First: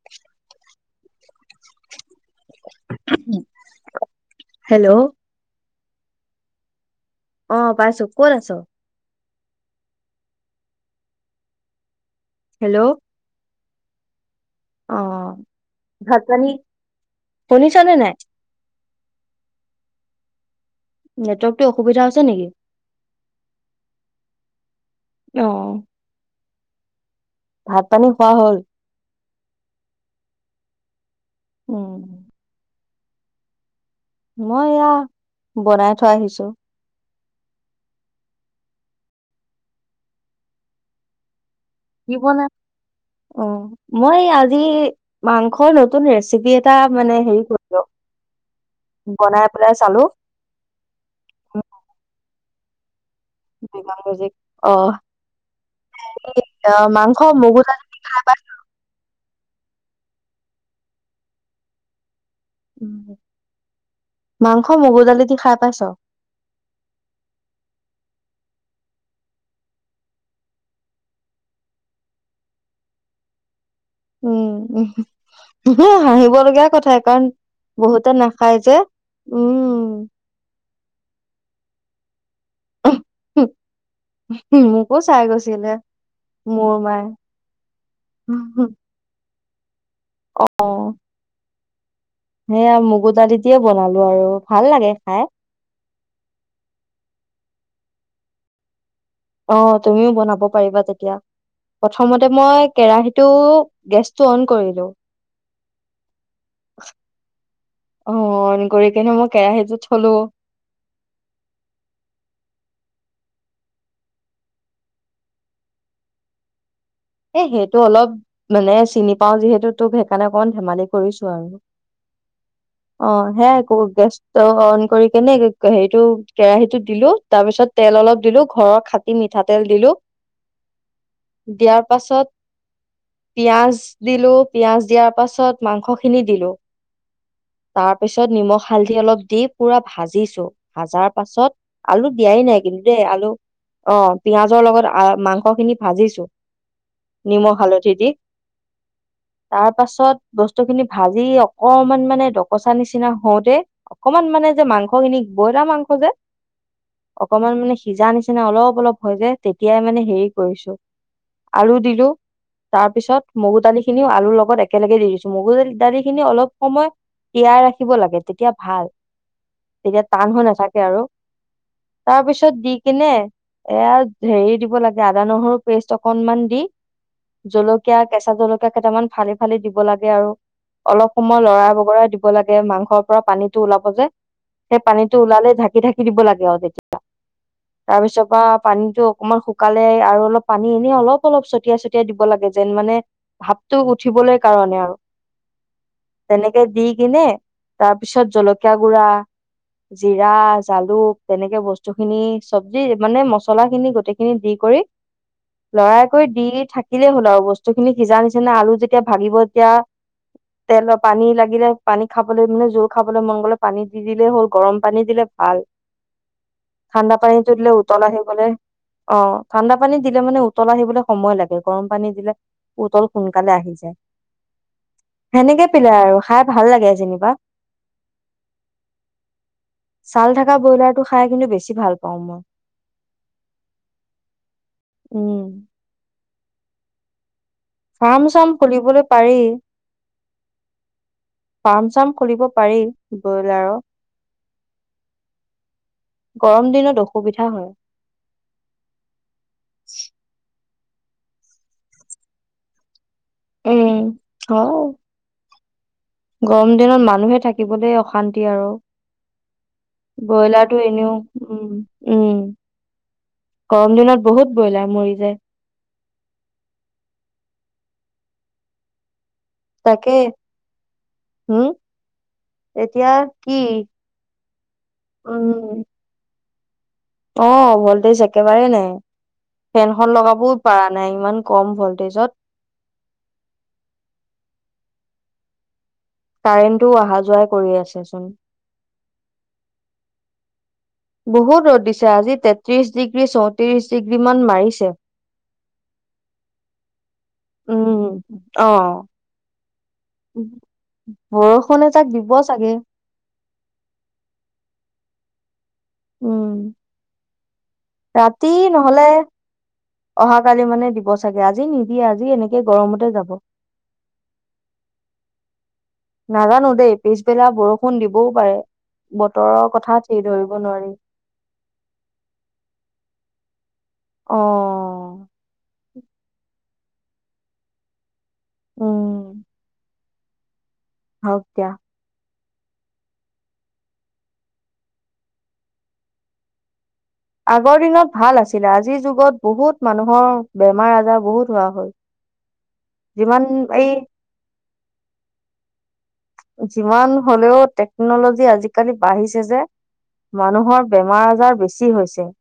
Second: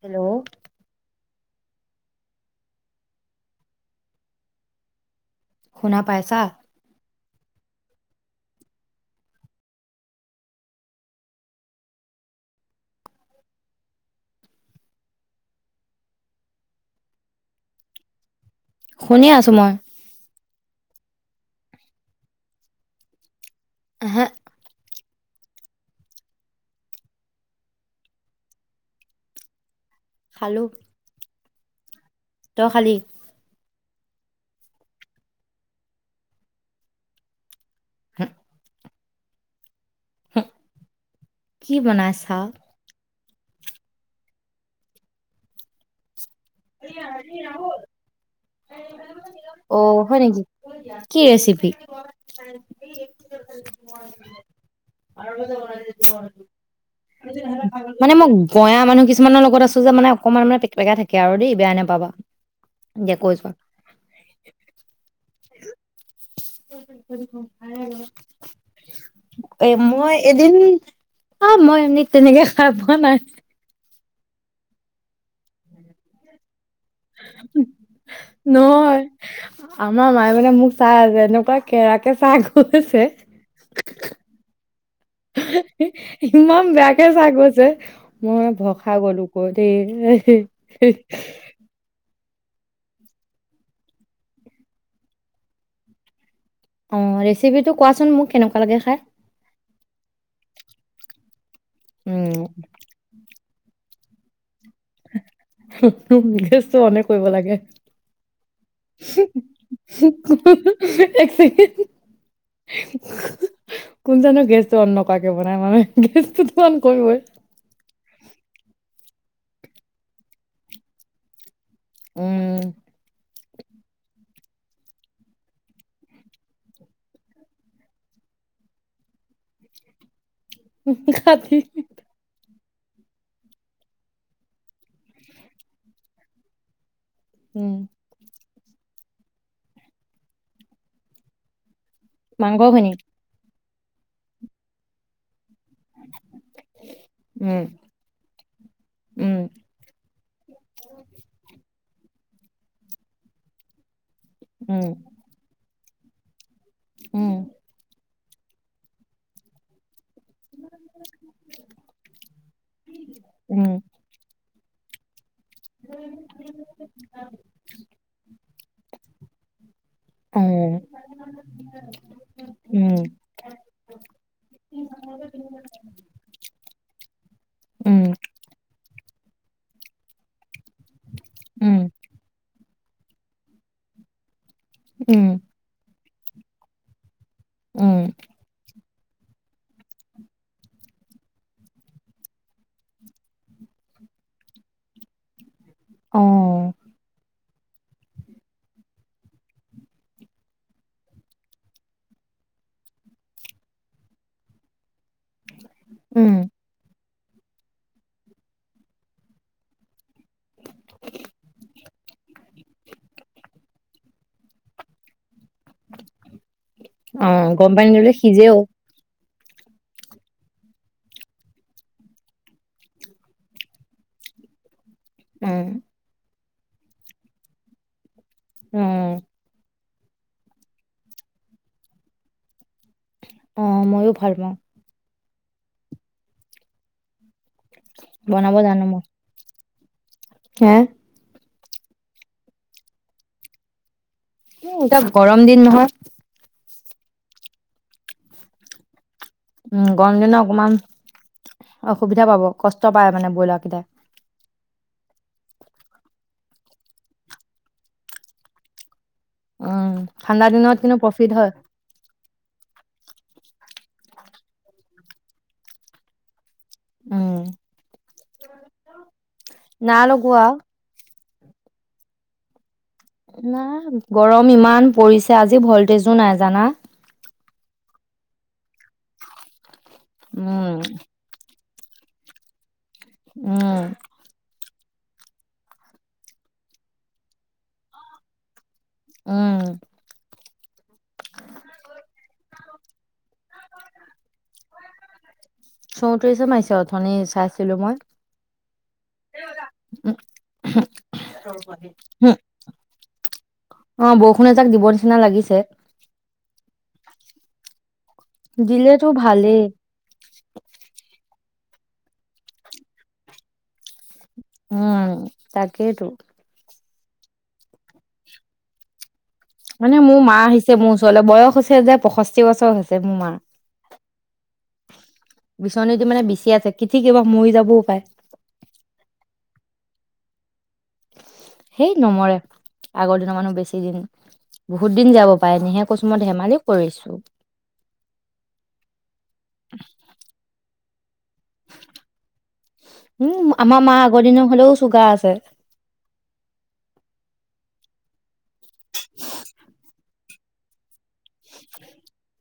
Hello hello শুনা পাইছা? অ', পাইছো ক'ত আছ? হেল্ল', অহ, ভাত পানী শুনিছ নে নাই? শুনি আছো মই। নেটৱৰ্কটো অসুবিধা হৈছে নেকি? [unintelligible] অহ ভাত পানী খোৱা হ'ল? খালো। উম। তই খালি মই এয়া বনাই থৈ আহিছোঁ। [unintelligible] কি বনাইছা? অ', মই এই আজি মাংসৰ নতুন ৰেচি বনাই পেলাই চালো অ', হয়, নেকি? কি ৰেচিপি? মিউজিক [unintelligible] অ' মাংস মগু দালি দি মানে খাই মই পাই গঞা মানুহ কিছু মানৰ লগত আছো যে, মানে অকমান পেকপেকাই থাকে কে আৰু দেই বেয়া নেপাবা। মাংস মগু দালি দি খাই পাইছ? এ, মই এদিন অ', মই এ, তেনেকে খাই পোৱা নাই। উম, হাঁহিব লগীয়া কথা নহয় উম আমাৰ মায়ে মানে মোক চাই আছে এনেক কেৰাকে চাই গ [unintelligible] গৈছিলে ইমান মোৰ মায়ে বেয়াকে চাই গৈছে মই ভয় খাই গ'লো। [unintelligible] [unintelligible] সেইয়া মগু দালি দিয়ে বনালোঁ আৰু ভাল লাগে খায়। অ', ৰেচিপিটো কোৱাচোন মোক কেনেকুৱা লাগে খায়। অ', তুমিও বনাব পাৰিবা তেতিয়া। প্ৰথমতে উম, মই কেৰাহীটো গেছটো অন কৰিলো গেছটো অন এ, কৰিব লাগে অ অন কৰি কিনে মই কেৰাহীটো থলো এক ছেকেণ্ড কোন জানো গেছটো অন নকৰাকে বনাই মানে গেছটোতো অন কৰিবই। এ, সেইটো অলপ মানে চিনি পাওঁ যিহেতু তোক সেইকাৰণে অকণমান ধেমালি কৰিছো আৰু। উম, অ হে ক'ত গেছ ত অন কৰি কেনে হেৰিটো কেৰাহীটো দিলো, তাৰপিছত তেল অলপ দিলো, ঘৰৰ খাটি মিঠাতেল দিলো। কাতি। দিয়াৰ পাছত পিয়াজ দিলো। পিায়জ দিয়াৰ পাছত মাংসখিনি দিলো। উম, তাৰ পিছত নিমখ হালধি অলপ দি পুৰা ভাজিছো ভাজাৰ পাছত আলু দিয়াই নাই কিন্তু মাংসখিনি দেই আলু অ পিয়াজৰ লগত মাংস খিনি ভাজিছো। নিমখ উম, হালধি দি উম, তাৰ পাছত বস্তুখিনি ভাজি অকমান মানে ডকচা নিচিনা হওঁতে অকমান মানে যে উম, মাংস খিনিক বইলা মাংস হো যে। উম, অকমান মানে সিজা নিচিনা নিচিনা অলপ অলপ হৈ যায়, তেতিয়াই মানে হেৰি কৰিছো। আলু দিলো তাৰ পিছত মগু উম, দালি খিনিও আলুৰ লগত একেলগে দি দিছোঁ। মগুজ দালি খিনি অলপ সময় তিয়াই ৰাখিব লাগে তেতিয়া ভাল। তেতিয়া টান অ', হৈ নাথাকে আৰু, তাৰ পিছত দি উম, কিনে এয়া হেৰি দিব লাগে আদা নহৰু পেষ্ট মান দি জলকীয়া উম, কেঁচা জলকীয়া কেইটামান ইমান ফালি ফালি দিব লাগে আৰু অলপ সময় লৰা উম, বগৰা দিব লাগে মাংস ঘৰ পৰা পানীটো ওলাব যে। সেই পানীটো উম, ওলালে ঢাকি ঢাকি। দিব লাগে আৰু তেতিয়া। তাৰ উম, পিছৰ পা পানীতো অকণমান শুকালে আৰু অলপ এনেই অলপ অলপ ছতিয়াই ছতিয়াই দিব লাগে যেন মানে ভাৱটো উঠিবলৈ কাৰণে আৰু। তেনেকে অ', দি কিনে তাৰ পিছত জলকীয়া গুড়া, জিৰা, জালুক তেনেকে বস্তুখিনি চব্জি মানে মছলা খিনি গোটেইখিনি দি কৰি লৰাই কৰি উম, দি থাক। দিলেই হ'ল আৰু বস্তু খিনি সিজা নিচিনা আলু যেতিয়া ভাগিব তেতিয়া তেল পানী লাগিলে পানী খাবলৈ মানে জোল খাবলৈ মনগলে পানী দি দিলেই হ'ল গৰম পানী দিলে ভাল ঠাণ্ডা পানী অ', তো দিলে গৰম পানী উতল আহি গলে সিজেও অ খ গৰম পানী দিলে মানে উতলাই থাকিবলৈ সময় লাগে গৰম পানী দিলে উতল সোনকালে আহি যায় সেনেকে উম, পিলে আৰু খাই ভাল লাগে যেনিবা উম ছাল থকা ব্ৰইলাৰটো খাই কিন্তু বেছি ভাল পাওঁ মই অ মই ও ভাল পাওঁ উম ফাৰ্ম বনাব চাৰ্ম জানো মই খুলিবলৈ পাৰি হে ফাৰ্ম চাৰ্ম খুলিব পাৰি ব্ৰইলাৰৰ উ এটা গৰম দিন নহয় গৰম দিনত অসুবিধা হয় উম গৰম দ অকমান অসুবিধা পাব কষ্ট প মানে বইলাৰ কিতা উম হয় গৰম দিনত মানুহে থাকিবলৈ অশান্তি আৰু উম, ঠাণ্ডা দিনত ব্ৰইলাৰটো কিন্তু এনেও প্ৰফিট হয়, উম উম গৰম দিনত বহুত ব্ৰইলাৰ মৰি যায় উম না তাকে লগোৱা হম এতিয়া কি ইমান গৰম ইমান পৰিছে আজি উম ভল্টেজো নাই জানা অ ভল্টেজ একেবাৰেেই নাই ফেনখন লগাবও উম, পাৰা নাই ইমান কম ভল্টেজত উম কাৰেণ্টটো অহা যোৱাই কৰি আছে চোন উম বহুত ৰ'দ দিছে আজি তেত্ৰিশ ডিগ্ৰী চৌত্ৰিশ ডিগ্ৰী মান মাৰিছে চৌতৰিছে মাৰিছে অথনি চাইছিলো মই উম অ উ বৰষুণ এজাক দিব চাগে অ বৰষুণে এযাক দিব নিচিনা লাগিছে উম ৰাতি দিলেতো নহলে ভালেই, অহা কালি মানে দিব চাগে আজি নিদিয়ে আজি এনেকে গৰমতে যাব উম তাক নাজানো দেই পিছবেলা বৰষুণ দিবও পাৰে বতৰৰ কথা মানে মোৰ ঠিক মা ধৰিব আহিছে নোৱাৰি মোৰ ওচৰলৈ বয়স হৈছে যে পষষ্ঠি বছৰ হৈছে মোৰ মা অ মানে বিচি আছে কিঠিক বা মৰি যাবও পায় উম হওক দিয়া সেই নমৰে আগৰ দিনৰ মানুহ বেছি দিন বহুত দিন যাব পাৰে নিহে কৈচু মই ধেমালিও কৰিছোঁ আগৰ দিনত ভাল আছিলে আজিৰ যুগত বহুত মানুহৰ মাৰ আজাৰ বহুত হোৱা হ'ল। যিমান উম আমাৰ এই মা আগৰ দিনৰ হলেও চুগাৰ আছে যিমান হ'লেও টেকনলজি আজিকালি বাঢ়িছে যে মানুহৰ বেমাৰ আজ বেছি হৈছে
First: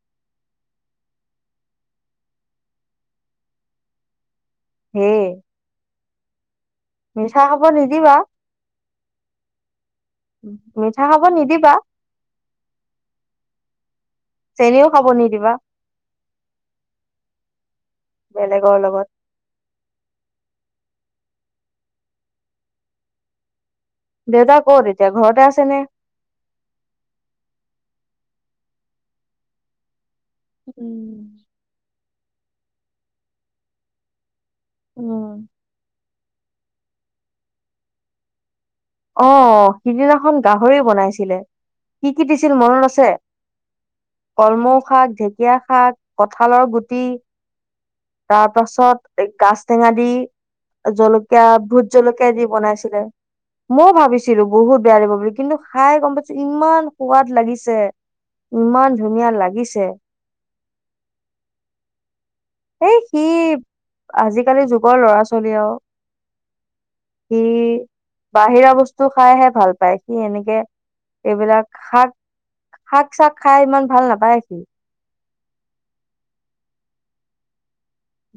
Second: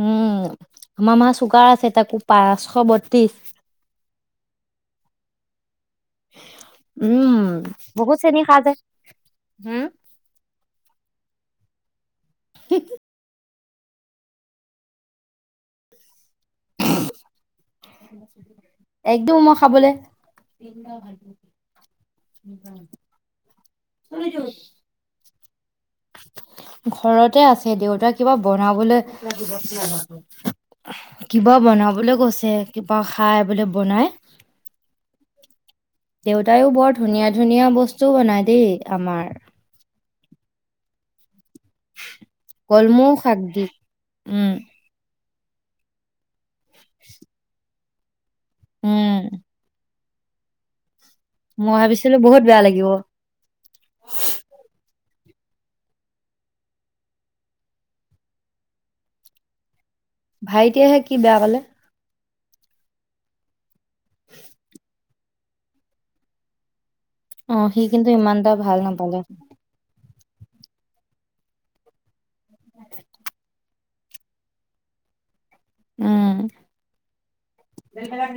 উম আমাৰ মা চুগাৰ আছে তাকো পাঁচশ বত্ৰিশ হে [inaudible] স [unintelligible] মিঠা খাব নিদিবা হম, মিঠা খাব নিদিবা [unintelligible] চেনিও খাব নিদিবা [unintelligible] বেলেগৰ লগত একদম মই খাবলে ভ [inaudible] দেউতা কত এতিয়া ঘৰতে আছ ছেনে ঘৰতে আছে দেউতাক কিবা বনাবলৈ [unintelligible] কিবা বনাবলৈ কৈছে কিবা খাই বোলে বনাই উম দেউতায়ও বৰ ধুনীয়া ধুনীয়া বস্তু বনাই দেই আমাৰ। অ সিদিনা খন গাহৰি বনাইছিলে কি কি দিছিল মনত আছে কলমৌ শাক দি। উম, কলমৌশাক ঢেঁক ঢেকীয়া শাক ক কঁঠালৰ গুটি তাৰ উম, পাছত এ গাছটেঙা দি [unintelligible] জলকীয়া মই ভোট ভাবিছিলো জলকীয়া বহুত দি বেয়া লাগিব। বনাইছিলে। মই ভাবিছিলো বহুত বেয়া। বুলি কিন্তু খাই গম পাইছো ইমান সোৱাদ লাগিছে ইমান ধুনীয়া লাগিছে। ভাইটিয়াহে কি বেয়া পালে। এই সি আজিকালি যুগৰ ল'ৰা ছোৱালী আৰু সি অ, কিন্তু ইমান এটা বাহিৰা ভাল বস্তু নাপালে। খাইহে ভাল পায় সি এনেকে এইবিলাক শাক শাক চাক খাই ইমান। ভাল নাপায় সি উম।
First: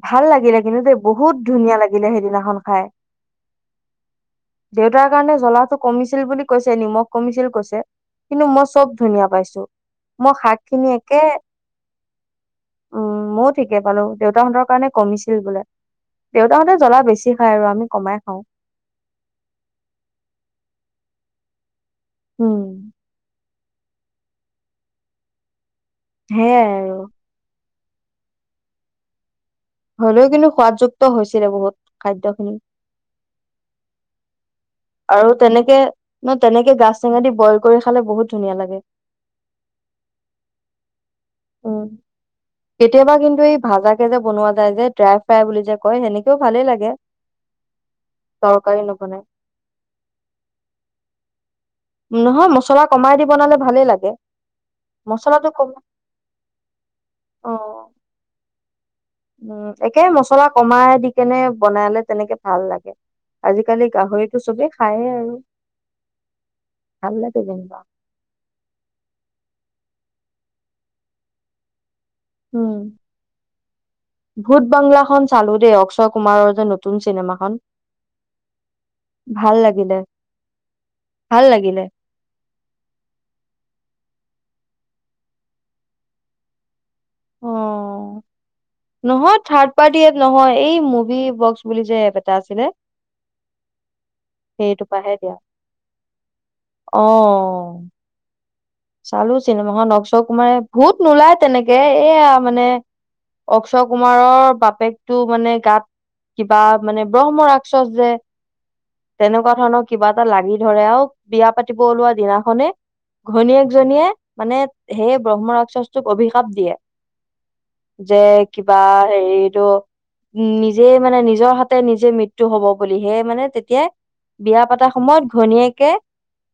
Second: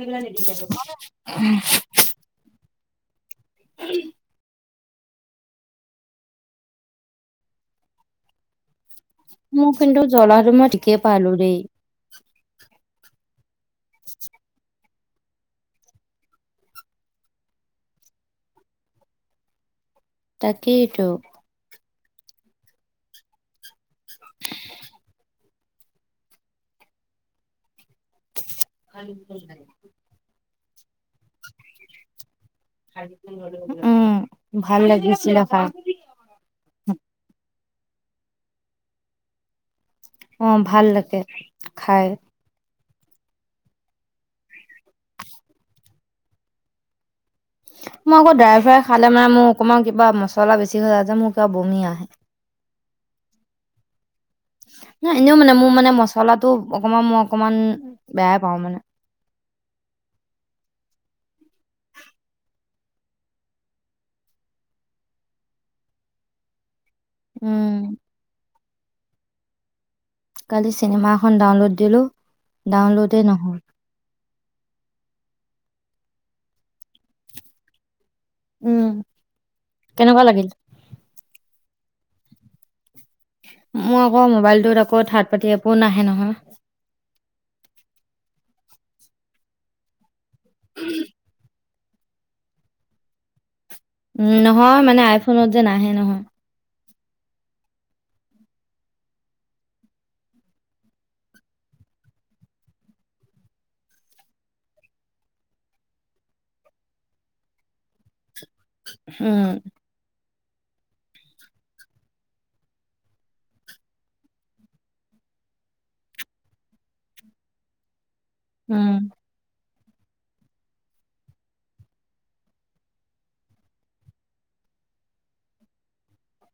ভাল লাগিলে কিন্তু দেই বহুত ধুনীয়া লাগিলে সেইদিনাখন খাই উম। দেউতাৰ কাৰণে জ্বলাটো কমিছিল বুলি কৈছে নিমখ কমিছিল কৈছে কিন্তু মই চব ধুনীয়া পাইছো মোৰ কিন্তু জ্বলাটো শাক মই খিনি ঠিকেই একে পালো দেই উম মই। থিকেই পালো দেউতাহঁতক কমিছিল বোলে দেউতাহঁতে জ্বলা বেছি খায় আৰু আমি কমাই খাওঁ তাকেইটো। হম। অ। সে আৰু [unintelligible] হলেও কিন্তু সোৱাদযুক্ত হৈছিলে বহুত খাদ্য খিনি উম। ভাল আৰু লাগিছিলে খাই তেনেকে ন তেনেকে গাছ টেঙা দি বইল কৰি খালে বহুত ধুনীয়া লাগে। অ ভাল লাগে। উম খাই কেতিয়াবা কিন্তু এই ভাজাকে যে বনোৱা যায় যে ড্ৰাই ফ্ৰাই বুলি যে কয় সেনেকেও ভালেই লাগে। মই আকৌ ড্ৰাই তৰকাৰী ফ্ৰাই খালে নবনাই মানে মোৰ অকমান কিবা মছলা বেছি হৈ যায় যে মোৰ কিবা বমি আ নহয় মছলা কমাই দি বনালে ভালেই লাগে ন এনেও মচলাটো মানে কম মোৰ মানে মচলাটো অকমান মই অ অকমান বেয়াই পাওঁ মানে উম একে মছলা কমাই দি কেনে বনালে তেনেকে ভাল লাগে আজিকালি গাহৰিটো চবেই খায়েই আৰু ভাল লাগে‌ উম যেনিবা। কালি চিনেমা এখন ডাউনলোড দিলোঁ উম। ডাউনলোডেই নহয়। ভূত বাংলাখন চালোঁ দেই অক্ষয় কুমাৰৰ যে নতুন চিনেমাখন। উম ভাল লাগিলে কেনেকুৱা লাগিল ভাল লাগিল। শুনিবলে। মোৰ আকৌ মোবাইলটোত আকৌ থাৰ্ড পাৰ্টি এপো নাহে নহয়। অ নহয় থাৰ্ড পাৰ্টি এপ নহয় এই মুভি বক্স বুলি যে এপ এটা আছিলে। উম নহয় সেইটো মানে পাহে দিয়া। আইফোনত যে নাহে নহয়। অ চালো চিনেমাখন অক্ষয় কুমাৰে ভূত নোলায় তেনেকে এয়া মানে অক্ষয় কুমাৰৰ বাপেকটো মানে গাত কিবা মানে ব্ৰহ্ম ৰাক্ষস যে উম তেনেকুৱা ধৰণৰ কিবা এ লাগি ধৰে আৰু বিয়া পাতিব ওলোৱা দিনাখনে ঘনীয়েক জনীয়ে মানে সেই ব্ৰহ্ম ৰাক্ষসটোক অভিশাপ দিয়ে। যে কিবা উম হেৰিতটো। নিজে মানে নিজৰ হাতে নিজে মৃত্যু হব বুলিহেয় মানে তেতিয়া বিয়া পাতা সময়ত ঘনীয়েকে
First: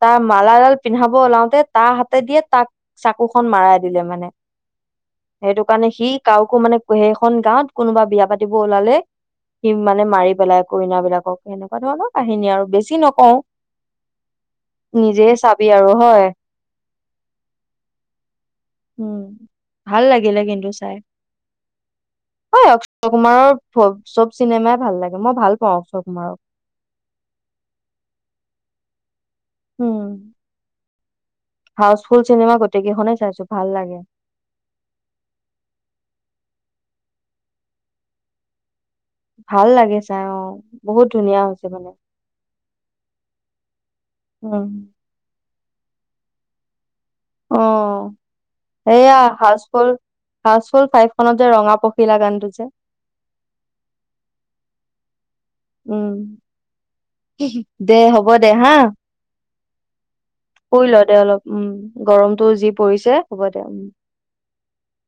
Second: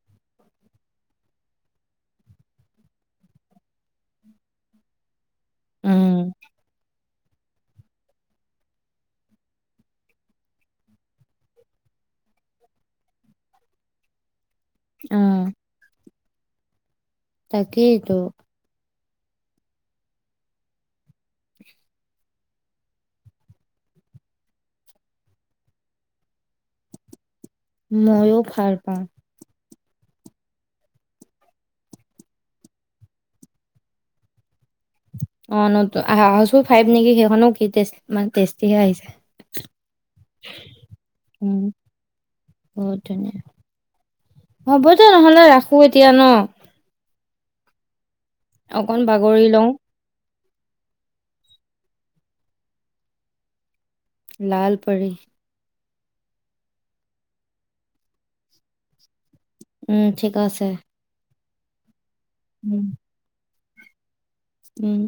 তাৰ মালাডাল পিন্ধাব ওলাওতে তাহ হাতে দিয়ে তাক চাকুখন মৰাই দিলে মানে। সেইটো কাৰণে সি উম ককো মানে সেই এখন গাঁৱত কোনোবা বিয়া পাতিব ওলালে সি মানে মাৰি পেলাই কোনোবাদিনাখন সেনেকুৱা ধৰণৰ কাহিনী আৰু বেছি নকও নিজে চাবি আৰু হয় তাকেইটো। উম ভাল লাগিলে কিন্তু চাই হয় অক্ষয় কুমাৰৰ চব চিনেমাই ভাল লাগে মই ভাল পাওঁ অক্ষয় কুমাৰক ময়ো ভাল পাওঁ। হম। হাউচফুল চিনেমা গোটেইকেইখনে চাইছো ভাল লাগে। অ ন হাউজ ফল ফাইভ নেকি সেইখনো কি মানে টেষ্টিহে আহিছে। ভাল লাগে চাই আহ বহুত ধুনীয়া উম হৈছে মানে বহুত ধুনীয়া উম। দে নহ'লে হব ৰাখো এতিয়া ন। অহ অকন এয়া বাগৰি হাউছ লওঁ ফোল। ফাৰ্চ হ'ল ফাইভ খনত যে ৰঙা পখিলা গানটো যে লাল পৰী। উম দে হ'ব দে হা উম ঠিক আছে। শুই ল দে অলপ উম। গৰমতটো যি উম পৰিছে হ'ব। উম উম।